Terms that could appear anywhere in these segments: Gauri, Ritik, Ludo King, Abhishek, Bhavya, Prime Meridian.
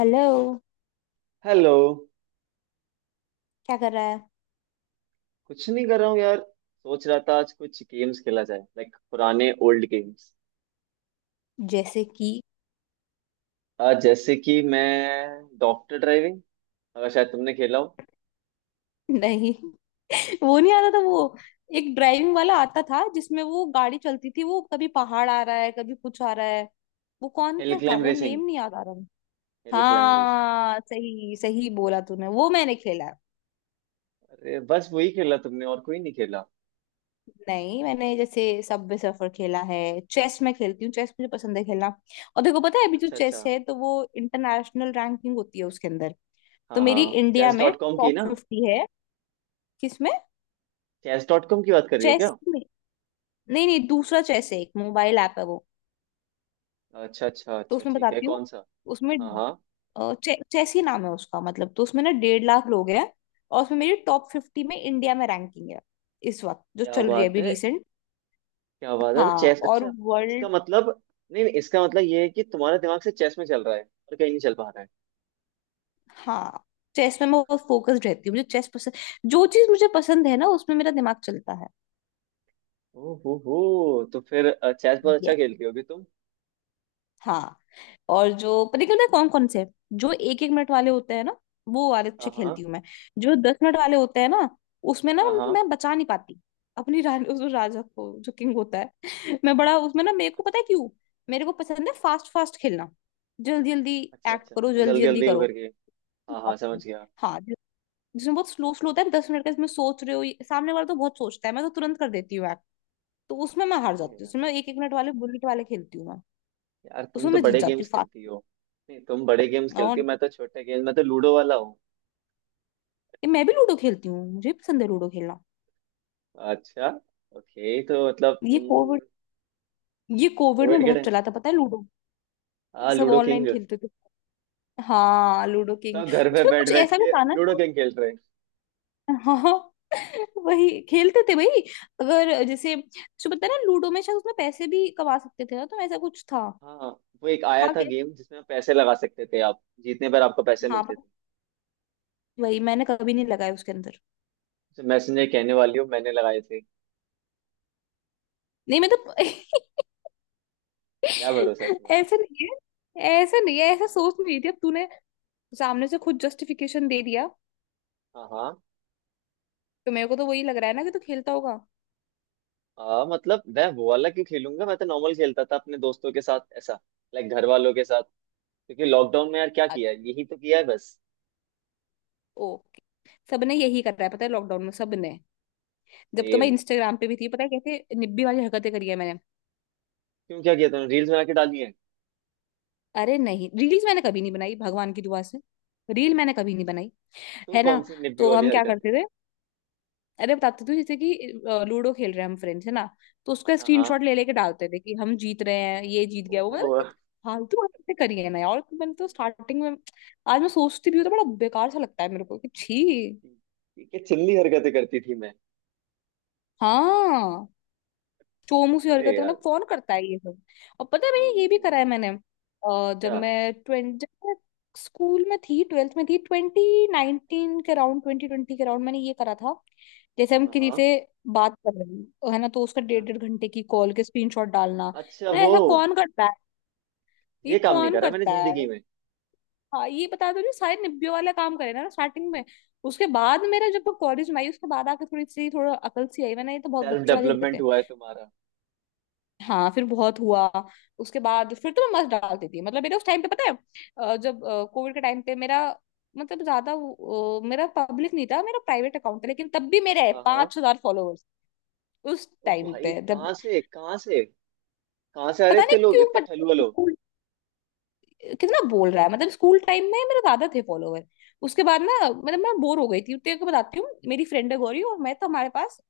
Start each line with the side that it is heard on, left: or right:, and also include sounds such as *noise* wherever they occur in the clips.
left: Hello.
right: Hello.
left: क्या कर रहा है?
right: कुछ नहीं कर रहा हूँ यार। सोच रहा था आज कुछ गेम्स खेला जाए, लाइक पुराने ओल्ड गेम्स।
left: जैसे कि?
right: आज जैसे कि मैं, डॉक्टर ड्राइविंग। अगर शायद तुमने खेला हो।
left: नहीं, *laughs* वो नहीं आता था। वो एक ड्राइविंग वाला आता था जिसमें वो गाड़ी चलती थी, वो कभी पहाड़ आ रहा है कभी कुछ आ रहा है। वो कौन
right: हिल
left: था
right: क्लाइंब
left: वो,
right: रेसिंग।
left: नेम नहीं याद आ रहा।
right: Hill climb racing.
left: हाँ, सही सही बोला तूने, वो मैंने खेला है।
right: अरे बस वही खेला तुमने, और कोई नहीं खेला?
left: नहीं, मैंने जैसे सबवे सफर खेला है। चेस मैं खेलती हूँ, चेस मुझे पसंद है खेलना। और देखो, पता है अभी जो
right: अच्छा,
left: चेस
right: अच्छा।
left: है तो वो इंटरनेशनल रैंकिंग होती है उसके अंदर। तो
right: हाँ
left: मेरी
right: हाँ,
left: इंडिया
right: चेस
left: में
right: डॉट कॉम की
left: टॉप
right: ना?
left: फिफ्टी है। किसमें?
right: चेस डॉट कॉम की बात कर रही हो
left: चेस।
right: क्या?
left: नहीं नहीं, दूसरा चेस है, एक मोबाइल ऐप है वो।
right: अच्छा अच्छा
left: तो
right: अच्छा,
left: उसमें
right: ठीक है,
left: बताती
right: कौन
left: हूँ,
right: सा?
left: उसमें
right: हाँ हाँ।
left: चेस ही नाम है उसका। मतलब तो उसमें ना 1.5 लाख लोग हैं। और उसमें मेरी टॉप 50 में इंडिया में रैंकिंग है, इस वक्त जो
right: क्या
left: चल रही है
right: बात
left: अभी,
right: है!
left: रिसेंट।
right: क्या बात है,
left: हाँ
right: चेस,
left: और
right: अच्छा। इसका
left: वर्ल्ड।
right: मतलब, नहीं नहीं, इसका मतलब ये है कि तुम्हारा दिमाग से चेस में चल रहा है, और कहीं नहीं चल पा रहा है।
left: हाँ, चेस में मैं बहुत फोकस्ड रहती हूँ, मुझे चेस पसंद। जो चीज मुझे पसंद है ना उसमें मेरा दिमाग चलता
right: ओ हो, तो फिर चेस बहुत
left: है।
right: अच्छा खेलती होगी तुम।
left: हाँ, और जो, पता क्यों ना कौन कौन से, जो एक एक मिनट वाले होते हैं ना, वो वाले
right: हाँ
left: अच्छे
right: हाँ।
left: खेलती हूँ मैं। जो 10 मिनट वाले होते हैं ना, उसमें ना
right: हाँ हाँ।
left: मैं बचा नहीं पाती अपनी रानी, उस राजा को जो किंग होता है। *laughs* मैं बड़ा उसमें ना, मेरे को पता है क्यों, मेरे को पसंद है फास्ट फास्ट खेलना, जल्दी जल्दी।
right: अच्छा
left: एक्ट करो,
right: अच्छा,
left: जल्दी
right: जल्दी
left: जल्दी
right: जल्दी हो
left: करो।
right: करके। हाँ हाँ, समझ गया।
left: हाँ, जिसमें बहुत स्लो स्लो होता है, 10 मिनट का, इसमें सोच रहे हो, सामने वाला तो बहुत सोचता है, मैं तो तुरंत कर देती हूँ एक्ट। तो उसमें मैं हार
right: अरे
left: जाती हूँ,
right: यार।
left: उसमें एक एक मिनट वाले बुलेट वाले खेलती हूँ मैं।
right: यार तुम
left: उसमें
right: तो
left: मैं जीत
right: बड़े
left: जाती
right: गेम्स
left: हूँ
right: खेलती हो। नहीं, तुम बड़े गेम्स खेलती हो,
left: फास्ट।
right: मैं तो छोटे गेम, मैं तो लूडो वाला हूँ।
left: ये, मैं भी लूडो खेलती हूँ, मुझे भी पसंद है लूडो खेलना।
right: अच्छा। ओके, तो मतलब
left: ये कोविड,
right: हम्म।
left: ये कोविड में
right: कोविड के
left: बहुत
right: टाइम।
left: चला था पता है, लूडो।
right: हाँ,
left: सब
right: लूडो किंग।
left: ऑनलाइन खेलते थे। हाँ लूडो
right: तो
left: किंग।
right: घर पे
left: उसमें
right: बैठ
left: कुछ
right: बैठ
left: ऐसा भी
right: के
left: था ना
right: लूडो
left: शायद।
right: किंग खेल रहे हैं।
left: हाँ, *laughs* वही खेलते थे भाई। अगर जैसे, जो, पता है ना, लूडो में शायद उसमें पैसे भी कमा सकते थे ना, तो ऐसा कुछ था।
right: हाँ। वो एक आया
left: था
right: था
left: क्या?
right: गेम, जिसमें पैसे लगा सकते थे आप, जीतने पर आपको पैसे
left: हाँ
right: मिलते
left: पर
right: थे।
left: वही मैंने कभी नहीं लगाया उसके अंदर।
right: तो मैं सुनने कहने वाली हूँ, मैंने लगाए थे।
left: नहीं मतलब
right: क्या भरोसा है
left: *laughs*
right: तुम्हारा।
left: ऐसा नहीं है, ऐसा नहीं है, ऐसा
right: ना।
left: सोच नहीं रही थी, अब तूने सामने से खुद जस्टिफिकेशन दे दिया।
right: हाँ हाँ।
left: तो मेरे को तो वही लग रहा है ना कि तू खेलता होगा।
right: मतलब मैं वो वाला क्यों खेलूंगा, मैं तो नॉर्मल खेलता था अपने दोस्तों के साथ, ऐसा। लाइक घर वालों के साथ। क्योंकि लॉकडाउन में यार क्या किया है,
left: अच्छा,
right: यही तो किया है बस।
left: ओके। सबने यही कर रहा है पता है लॉकडाउन में, सबने। जब तो मैं
right: सेम।
left: इंस्टाग्राम पे भी थी, पता है कैसे निब्बी वाली हरकतें करी है मैंने।
right: क्यों, क्या किया तुमने, रील्स बना के डाली है?
left: अरे नहीं, रील्स मैंने कभी नहीं बनाई भगवान की दुआ से। रील मैंने कभी नहीं बनाई।
right: तो
left: है ना,
right: कौन सी निब्बी
left: तो
right: वाली
left: हम क्या
right: हरकत?
left: करते थे? अरे बताते थे जैसे कि लूडो खेल रहे हैं हम फ्रेंड्स, है ना, तो उसका
right: हाँ हाँ,
left: स्क्रीनशॉट ले लेके डालते थे कि हम जीत रहे हैं, ये जीत गया, वो, मतलब
right: ओहो।
left: कि फालतू हरकतें करी है ना यार, तो मैंने तो स्टार्टिंग में। आज मैं सोचती भी हूँ तो बड़ा बेकार सा लगता है मेरे को, कि छी।
right: ठीक है, चिल्ली हरकतें करती थी मैं।
left: हाँ, चोमू सी
right: अरे
left: हरकत है,
right: यार।
left: मतलब कौन करता है ये सब। और पता है भैया ये भी
right: हम्म,
left: करा है मैंने, जब
right: क्या?
left: मैं ट्वेंटी जब मैं स्कूल में थी, ट्वेल्थ में थी, 2019 के अराउंड, 2020 के अराउंड मैंने ये करा था। जैसे हम
right: हाँ
left: किसी
right: हाँ।
left: से बात कर रहे हैं तो है ना, तो उसका
right: हाँ।
left: डेढ़ डेढ़ घंटे की कॉल के स्क्रीनशॉट डालना।
right: अच्छा,
left: ना
right: वो।
left: ऐसा कौन करता है? ये
right: ये काम नहीं
left: कौन
right: करा मैंने
left: करता है?
right: जिंदगी में।
left: हाँ ये बता दो, जो सारे निब्बे वाला काम करे ना स्टार्टिंग में, उसके बाद मेरा, जब कॉलेज में आई उसके बाद आके थोड़ी सी, थोड़ा अकल सी आई, मैंने ये तो बहुत
right: सेल्फ
left: बच्चों वाली हरकत
right: डेवलपमेंट
left: है।
right: हुआ है तुम्हारा।
left: हाँ फिर बहुत हुआ। उसके बाद फिर तो मैं मस्त डाल देती थी, मतलब मेरा उस टाइम पे, पता है जब कोविड के टाइम पे मेरा, मतलब ज्यादा वो, मेरा पब्लिक नहीं था, मेरा प्राइवेट अकाउंट था, लेकिन तब भी मेरे
right: हाँ हाँ।
left: 5,000 फॉलोअर्स। उस
right: ओ
left: टाइम
right: भाई,
left: पे, जब,
right: कहाँ से कहाँ से, कहाँ से आ रहे
left: पता नहीं
right: इतने लोग,
left: क्यों
right: इतने
left: बट,
right: ठलुआ।
left: स्कूल, कितना बोल रहा है, मतलब स्कूल टाइम में मेरे ज्यादा थे फॉलोअर। उसके बाद ना, मतलब मैं बोर हो गई थी, तेरे को बताती हूँ, मेरी फ्रेंड है गौरी और मैं, तो हमारे पास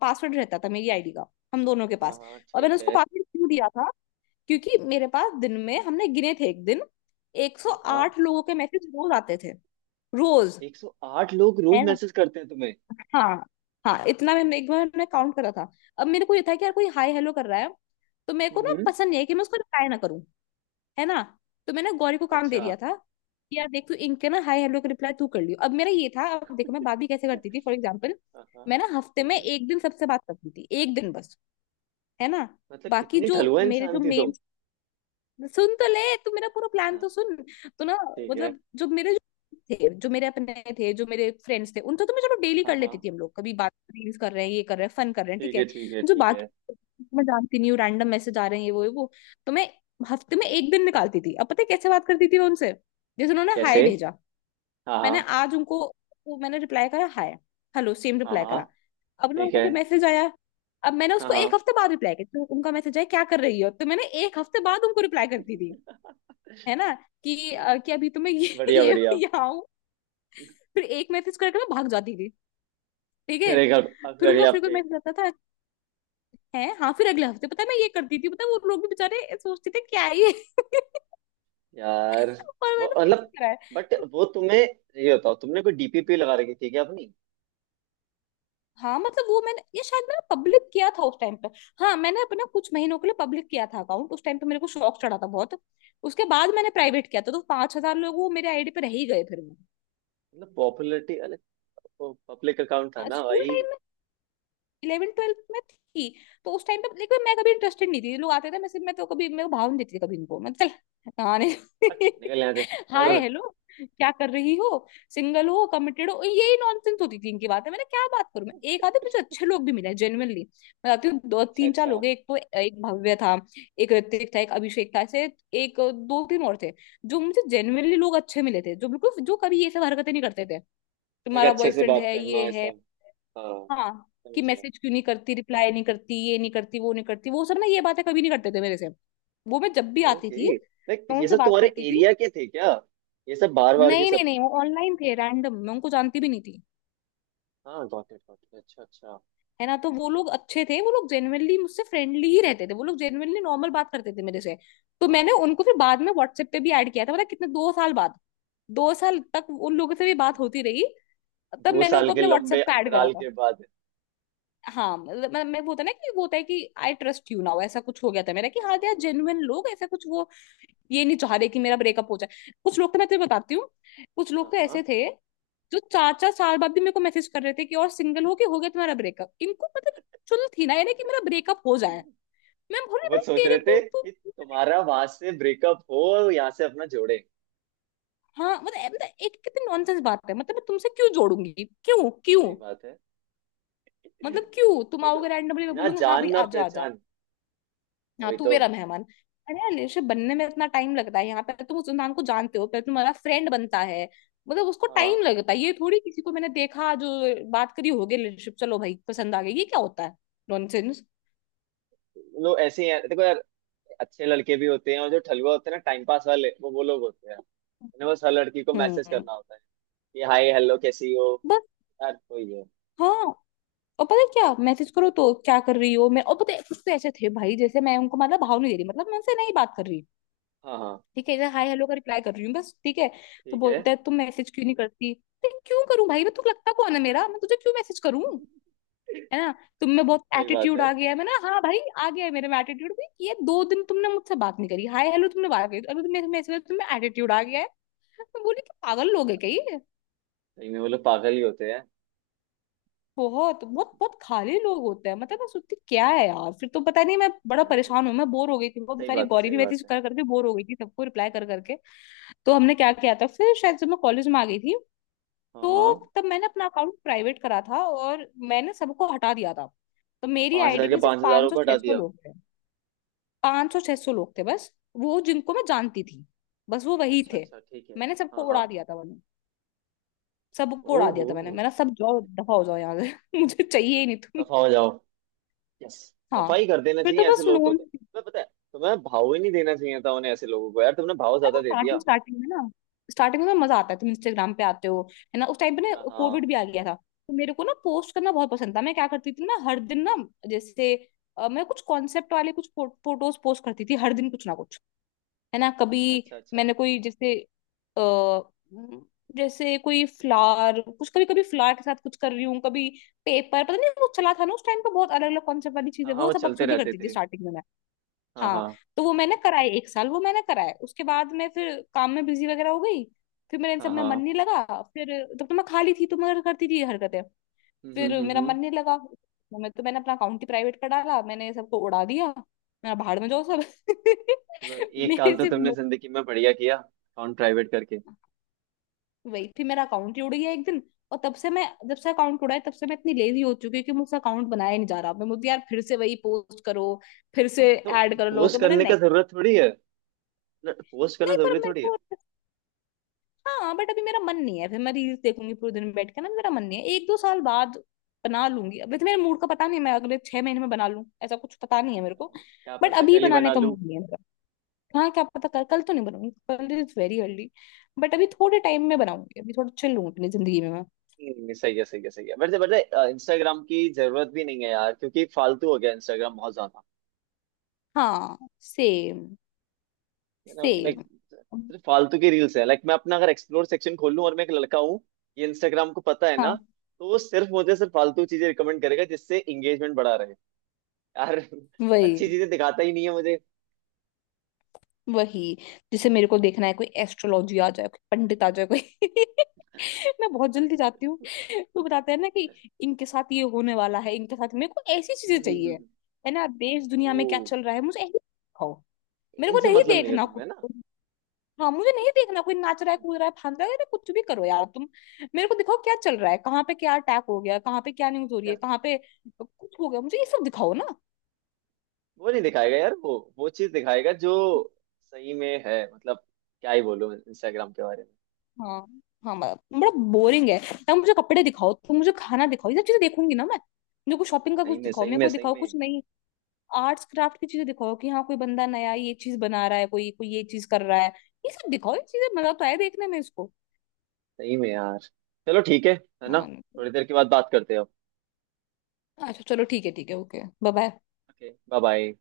left: पासवर्ड रहता था मेरी आईडी का, हम दोनों के
right: हाँ
left: पास।
right: हाँ,
left: और मैंने
right: ठीक
left: उसको
right: है।
left: पासवर्ड क्यों दिया था? क्योंकि मेरे पास दिन में, हमने गिने थे एक दिन,
right: हाँ हाँ।
left: 108 लोगों के मैसेज रोज आते थे, रोज।
right: 108 लोग रोज
left: है ना,
right: मैसेज करते हैं तुम्हें?
left: हाँ हाँ इतना, मैंने एक बार मैंने काउंट करा था। अब मेरे को ये था कि यार कोई हाय हेलो कर रहा है, तो मेरे को ना
right: हम्म।
left: पसंद नहीं है कि मैं उसको रिप्लाई ना करूं। है ना, तो मैंने गौरी को काम दे
right: अच्छा।
left: दिया था कि यार देख तू इनके ना हाय हेलो का रिप्लाई तू कर लियो। अब मेरा ये था, अब देखो मैं बात भी कैसे करती थी, फॉर एग्जाम्पल।
right: हाँ हाँ।
left: मैं ना हफ्ते में
right: हम्म।
left: एक दिन सबसे बात करती थी, एक दिन बस। है ना।
right: मतलब
left: बाकी
right: कितनी
left: जो,
right: ढलुआ
left: मेरे जो
right: इंसान थी
left: मेन,
right: तुम।
left: सुन तो ले, तू मेरा पूरा प्लान
right: हाँ,
left: तो सुन। तो ना,
right: ठीक है।
left: मतलब जो मेरे, जो थे, जो मेरे अपने थे, जो मेरे फ्रेंड्स थे, उनसे तो मैं चलो डेली
right: हाँ
left: कर
right: हाँ,
left: लेती थी, हम लोग कभी बात, रील्स कर रहे हैं, ये कर रहे हैं, फन कर रहे हैं, ठीक
right: ठीक है
left: है।
right: ठीक है
left: जो
right: ठीक है।
left: बाकी मैं जानती नहीं हूँ, रैंडम मैसेज आ रहे हैं ये वो ये वो, तो मैं हफ्ते में एक दिन निकालती थी। अब पता है कैसे बात करती थी मैं उनसे, जैसे उन्होंने हाय
right: कैसे?
left: भेजा।
right: हाँ हाँ।
left: मैंने आज उनको, वो मैंने रिप्लाई करा हाय, हेलो सेम
right: हाँ
left: रिप्लाई
right: हाँ।
left: करा। अब ना
right: ठीक है।
left: उनको मैसेज आया। अब मैंने
right: हाँ
left: उसको
right: हाँ,
left: एक हफ्ते बाद रिप्लाई किया, तो उनका मैसेज आया क्या कर रही हो, तो मैंने एक हफ्ते बाद उनको रिप्लाई करती थी। है ना, कि अभी तो मैं ये *laughs*
right: बढ़िया
left: ये
right: बढ़िया।
left: यहाँ हूँ। फिर एक मैसेज करके मैं भाग जाती थी, ठीक है।
right: फिर एक, अब फिर
left: फिर उनका
right: अगले
left: फिर कोई
right: हफ्ते।
left: मैसेज आता था, है हाँ, फिर अगले हफ्ते पता है मैं ये करती थी, पता है वो लोग भी बेचारे सोचते थे क्या है ये। *laughs*
right: यार
left: और
right: वो
left: मैंने ऐसे ही
right: मतलब,
left: करा है
right: बट
left: तो।
right: वो तुम्हें ये बताओ, तुमने कोई डीपीपी लगा रखी थी क्या अपनी?
left: हाँ मतलब वो, मैंने ये शायद मैंने पब्लिक किया था उस टाइम पे। हाँ मैंने अपना कुछ महीनों के लिए पब्लिक किया था अकाउंट, उस टाइम पे मेरे को शौक चढ़ा था बहुत। उसके बाद मैंने प्राइवेट किया था, तो 5,000 लोग वो मेरे आईडी पे रह ही गए फिर वो।
right: मतलब पॉपुलैरिटी, अरे। पब्लिक अकाउंट था ना
left: स्कूल
right: भाई।
left: टाइम, इलेवन ट्वेल्थ में थी, तो उस टाइम पे। लेकिन मैं कभी इंटरेस्टेड नहीं थी, लोग आते थे, मैं सिर्फ, मैं तो कभी मेरे को भाव नहीं देती थी कभी, इनको मैं चल, आने।
right: हट, निकल यहाँ से
left: *laughs*
right: पर।
left: हाय हेलो, क्या कर रही हो, सिंगल हो, कमिटेड हो, यही नॉनसेंस होती थी इनकी बातें, मैंने क्या बात करूं मैं। एक आधे मुझे अच्छे लोग भी मिले जेन्युइनली। मैं जाती हूँ, दो
right: अच्छा
left: तीन चार
right: अच्छा।
left: लोग हैं। एक तो, एक भव्य था। एक ऋतिक था, एक अभिषेक था, ऐसे एक दो तीन और थे, जो मुझे जेन्युइनली लोग अच्छे मिले थे, जो बिल्कुल जो कभी ये सब हरकतें नहीं करते थे।
right: लाइक
left: तुम्हारा
right: अच्छे से
left: बॉयफ्रेंड
right: बात
left: है
right: करना
left: ये
right: है
left: है,
right: सब। हाँ,
left: हाँ, कि
right: समझ गया।
left: मैसेज क्यों नहीं करती, रिप्लाई नहीं करती, ये नहीं करती, वो नहीं करती, वो सब ना ये बातें कभी नहीं करते थे मेरे से। वो मैं जब भी आती थी
right: ओके, लाइक
left: मैं
right: ये
left: उनसे
right: सब
left: बात
right: तुम्हारे
left: करती थी।
right: एरिया के थे क्या? ये सब बार बार के
left: नहीं नहीं
right: सब।
left: नहीं, वो ऑनलाइन थे रैंडम, मैं उनको जानती भी नहीं थी।
right: हाँ, गॉट इट गॉट इट, अच्छा अच्छा।
left: है ना, तो वो लोग अच्छे थे, वो लोग जेन्युइनली मुझसे फ्रेंडली ही रहते थे, वो लोग जेन्युइनली नॉर्मल बात करते थे मेरे से। तो
right: हाँ
left: मैंने
right: हाँ।
left: उनको फिर बाद में व्हाट्सएप पे भी ऐड किया था, पता है कितने? 2 साल बाद। 2 साल तक उन लोगों से भी बात होती रही, तब
right: दो
left: मैंने
right: साल
left: उनको
right: के
left: अपने
right: लंबे
left: व्हाट्सएप पे ऐड करा
right: अंतराल
left: था।
right: के बाद।
left: हाँ मतलब मैं वो होता है ना, कि वो होता है कि आई ट्रस्ट यू नाउ, ऐसा कुछ हो गया था मेरा, कि हाँ यार
right: हाँ।
left: जेन्युइन लोग, ऐसा कुछ वो। ये नहीं चाह रहे कि मेरा ब्रेकअप हो जाए, कुछ लोग तो मैं तुझे बताती हूँ, कुछ लोग
right: हाँ
left: तो
right: हाँ।
left: ऐसे थे, जो चार चार साल बाद भी मेरे को मैसेज कर रहे थे, कि और सिंगल हो, के हो गया तुम्हारा ब्रेकअप, इनको मतलब चुल थी ना यानी कि मेरा ब्रेकअप हो जाए, मैं बोल रही
right: वो
left: भाई
right: सोच
left: तेरे
right: रहे
left: को
right: थे
left: तो।
right: कि तुम्हारा वहां से ब्रेकअप हो, और यहाँ से अपना जोड़े।
left: हाँ मतलब मतलब एक, कितनी नॉनसेंस बात है, मतलब मैं तुमसे क्यों जोड़ूंगी? क्यों
right: सही
left: क्यों?
right: बात है।
left: मतलब
right: वही
left: क्यों तुम
right: तो।
left: आओगे रैंडमली, मैं
right: ना
left: बोलूंगी हाँ
right: जान
left: भाई
right: ना
left: आ जा।
right: पहचान।
left: हाँ
right: वही
left: तू
right: तो।
left: मेरा मेहमान। अरे यार रिलेशनशिप बनने में इतना टाइम लगता है, यहाँ पे तुम उस इंसान को जानते हो, फिर तुम्हारा फ्रेंड बनता है। मतलब उसको टाइम
right: हाँ।
left: लगता है, ये थोड़ी किसी को मैंने देखा, जो बात करी होगी, रिलेशनशिप चलो भाई पसंद आ गई, ये क्या होता है? नॉनसेंस।
right: लोग ऐसे ही हैं देखो यार। अच्छे लड़के भी होते हैं, और जो ठलुआ होते हैं ना टाइम पास वाले, वो लोग होते हैं। उन्हें बस हर लड़की को मैसेज
left: हम्म,
right: करना होता है। कि हाय हेलो कैसी हो।
left: बस।
right: यार वही है।
left: हाँ, और पता है क्या मैसेज करो तो क्या कर रही हो मैं, और पता है कुछ तो ऐसे थे भाई, जैसे मैं उनको मतलब भाव नहीं दे रही मतलब मैं उनसे नहीं बात कर रही।
right: हाँ हाँ,
left: ठीक है, जैसे हाय हेलो का रिप्लाई कर रही हूँ बस, ठीक है। तो
right: ठीक है,
left: बोलते हैं तुम मैसेज क्यों नहीं करती। तो क्यों करूं भाई, मैं तुझे लगता कौन है मेरा, मैं तुझे क्यों मैसेज करूं, है ना। तुम में बहुत
right: सही बात
left: एटीट्यूड
right: है।
left: आ गया है, मैं ना, हाँ भाई आ गया है मेरे में एटीट्यूड भी, ये दो दिन तुमने मुझसे बात नहीं करी, हाय हेलो तुमने बात करी अभी तुमने मैसेज में, तुम्हें एटीट्यूड आ गया है। मैं बोली कि पागल लोग है क्या ये।
right: सही में वो लोग पागल ही होते हैं।
left: बहुत बहुत बहुत खाली लोग होते हैं। मतलब मैं सोचती क्या है यार, फिर तो पता नहीं, मैं बड़ा
right: क्या है
left: परेशान हूँ,
right: यार,
left: मैं बोर हो गई थी, वो
right: सही
left: बेचारी
right: बात है
left: गौरी भी
right: सही
left: मैसेज
right: बात है।
left: कर करके बोर हो गई थी सबको रिप्लाई कर करके। तो हमने क्या किया था फिर, शायद जब मैं कॉलेज में आ गई थी,
right: हाँ हाँ।
left: तो तब मैंने अपना अकाउंट प्राइवेट करा था और मैंने सबको हटा दिया था। तो मेरी
right: 5,000
left: आईडी
right: के
left: पे सिर्फ
right: पांच
left: 500
right: हजार
left: सौ
right: को
left: छह
right: हटा
left: सौ
right: दिया?
left: लोग थे, 500-600 लोग थे बस, वो जिनको मैं जानती थी, बस वो वही
right: अच्छा
left: थे।
right: अच्छा, ठीक है।
left: मैंने सबको
right: हाँ हाँ,
left: उड़ा दिया था वरना, सबको उड़ा दिया
right: ओहो।
left: था मैंने मैंने सब जाओ दफा हो जाओ यहाँ से *laughs* मुझे चाहिए ही नहीं तुम।
right: सफा हो जाओ। यस।
left: हाँ।
right: सफाई कर देना
left: फिर तो
right: चाहिए ऐसे
left: बस
right: लोगों को
left: नोन।
right: तो, तुम्हें पता है। तुम्हें भाव ही नहीं देना चाहिए था उन्हें, ऐसे लोगों को यार, तुमने भाव
left: अरे
right: ज्यादा
left: वो
right: दे
left: स्टार्टिंग
right: दिया।
left: स्टार्टिंग में ना, स्टार्टिंग में मजा आता है, तुम इंस्टाग्राम पे आते हो, है ना। उस टाइम पे ना
right: हाँ हाँ,
left: कोविड भी आ गया था, तो मेरे को ना पोस्ट करना बहुत पसंद था, मैं क्या करती थी ना हर दिन ना, जैसे मैं कुछ कॉन्सेप्ट वाले कुछ फोटोज पोस्ट करती थी हर दिन कुछ ना कुछ, है ना। कभी
right: अच्छा अच्छा अच्छा।
left: मैंने कोई जैसे, अ जैसे कोई फ्लावर कुछ, कभी कभी फ्लावर के साथ कुछ कर रही हूँ, कभी पेपर, पता नहीं वो चला था ना उस टाइम पे बहुत अलग अलग कॉन्सेप्ट वाली चीजें,
right: हाँ हाँ,
left: वो
right: वो
left: सब
right: चलते
left: बकचोदी
right: रहते
left: करती थी
right: थे।
left: स्टार्टिंग में मैं।
right: हाँ
left: हाँ।
right: हाँ।
left: तो वो मैंने कराए 1 साल, वो मैंने कराए, उसके बाद मैं फिर काम में बिजी वगैरह हो गई, फिर मेरे इन
right: हाँ
left: सब में मन
right: हाँ।
left: नहीं लगा फिर। तब तो मैं खाली थी तो मैं करती थी ये हरकतें।
right: हम्म
left: फिर
right: हम्म हम्म
left: मेरा
right: हम्म।
left: मन नहीं लगा, मैं तो मैंने अपना अकाउंट ही प्राइवेट कर डाला, मैंने सबको उड़ा दिया। मेरा भाड़ में जाओ सब।
right: चलो,
left: *laughs*
right: एक
left: मेरे
right: काम तो
left: सिर्फ,
right: तुमने जिंदगी में बढ़िया किया, अकाउंट प्राइवेट करके।
left: वही फिर मेरा अकाउंट ही उड़ गया 1 दिन। और तब से मैं, जब से अकाउंट उड़ा है तब से मैं इतनी लेजी हो चुकी हूँ कि मुझसे अकाउंट बनाया ही नहीं जा रहा, मैं मुझे यार फिर से वही पोस्ट करो, फिर से
right: तो
left: ऐड कर लो, कि
right: पोस्ट
left: मैंने
right: करने
left: नहीं।
right: का जरूरत थोड़ी है। पोस्ट करना
left: नहीं पर
right: जरूरी
left: मेरे
right: थोड़ी है।
left: को, हाँ बट अभी मेरा मन नहीं है, फिर मैं रील्स देखूंगी पूरे दिन बैठ के ना, मेरा मन नहीं है। 1-2 साल बाद बना लूंगी, अभी तो मेरे मूड का पता नहीं है, मैं अगले 6 महीने में बना लूं ऐसा कुछ पता नहीं है मेरे को।
right: क्या
left: बट
right: पता,
left: अभी
right: कल ही
left: बनाने
right: बना
left: का
right: लूं।
left: मूड नहीं है मेरा। हाँ क्या पता, कल, कल तो नहीं बनाऊंगी, कल इज वेरी अर्ली। बट अभी थोड़े टाइम में बनाऊंगी, अभी थोड़ा चिल लूं अपनी जिंदगी में मैं।
right: सही है सही है सही है, वैसे वैसे इंस्टाग्राम की जरूरत भी नहीं है यार, क्योंकि फालतू हो गया इंस्टाग्राम बहुत ज्यादा।
left: हाँ। सेम।
right: है ना, लाइक।
left: सेम।
right: सिर्फ फालतू की रील्स है, लाइक मैं अपना अगर एक्सप्लोर सेक्शन खोल लूं, और मैं एक लड़का हूँ। ये इंस्टाग्राम को पता है ना।
left: हाँ।
right: तो वो सिर्फ मुझे, सिर्फ फालतू चीजें रिकमेंड करेगा, जिससे एंगेजमेंट बढ़ा रहे। यार।
left: वही।
right: अच्छी चीजें दिखाता ही नहीं है मुझे।
left: वही। जैसे मेरे को देखना है, कोई एस्ट्रोलॉजी आ जाए, कोई पंडित आ जाए कोई *laughs* मैं बहुत जल्दी जाती हूँ, तो बताते हैं ना कि इनके साथ ये होने वाला है, इनके साथ, मेरे को ऐसी
right: हम्म,
left: चीजें
right: हम्म, हम्म,
left: चाहिए,
right: हम्म।
left: है ना, देश दुनिया
right: ओ।
left: में क्या चल रहा है मुझे ऐसी दिखाओ। मेरे को
right: इनसे
left: नहीं
right: मतलब नहीं है
left: देखना कुछ।
right: तुम्हें ना?
left: हाँ मुझे नहीं देखना कोई नाच रहा है, कूद रहा है, फांद रहा है, अरे कुछ भी करो यार तुम। मेरे को दिखाओ क्या चल रहा है, कहाँ पे क्या अटैक हो गया, कहाँ पे क्या न्यूज हो रही
right: क्या?
left: है, कहाँ पे कुछ हो गया, मुझे ये सब दिखाओ ना।
right: वो नहीं दिखाएगा यार, वो चीज दिखाएगा जो। सही में है मतलब। क्या ही बोलूं इंस्टाग्राम के बारे में।
left: हाँ। हाँ बड़ा, बड़ा बोरिंग है। या मुझे कपड़े दिखाओ, तुम मुझे खाना दिखाओ, ये सब चीजें देखूंगी ना मैं। मेरे को शॉपिंग का
right: सही
left: कुछ
right: में
left: दिखाओ,
right: सही
left: मेरे
right: में
left: को
right: सही
left: दिखाओ कुछ
right: में।
left: नहीं, आर्ट्स क्राफ्ट की चीजें दिखाओ, कि हाँ कोई बंदा नया ये चीज बना रहा है, कोई कोई ये चीज कर रहा है, ये सब दिखाओ, ये चीजें मजा तो आए देखने में इसको।
right: सही में यार। चलो ठीक है। है ना।
left: हाँ।
right: थोड़ी देर के बाद बात करते हैं।
left: अच्छा चलो ठीक है, ठीक है, okay bye,
right: okay, bye bye.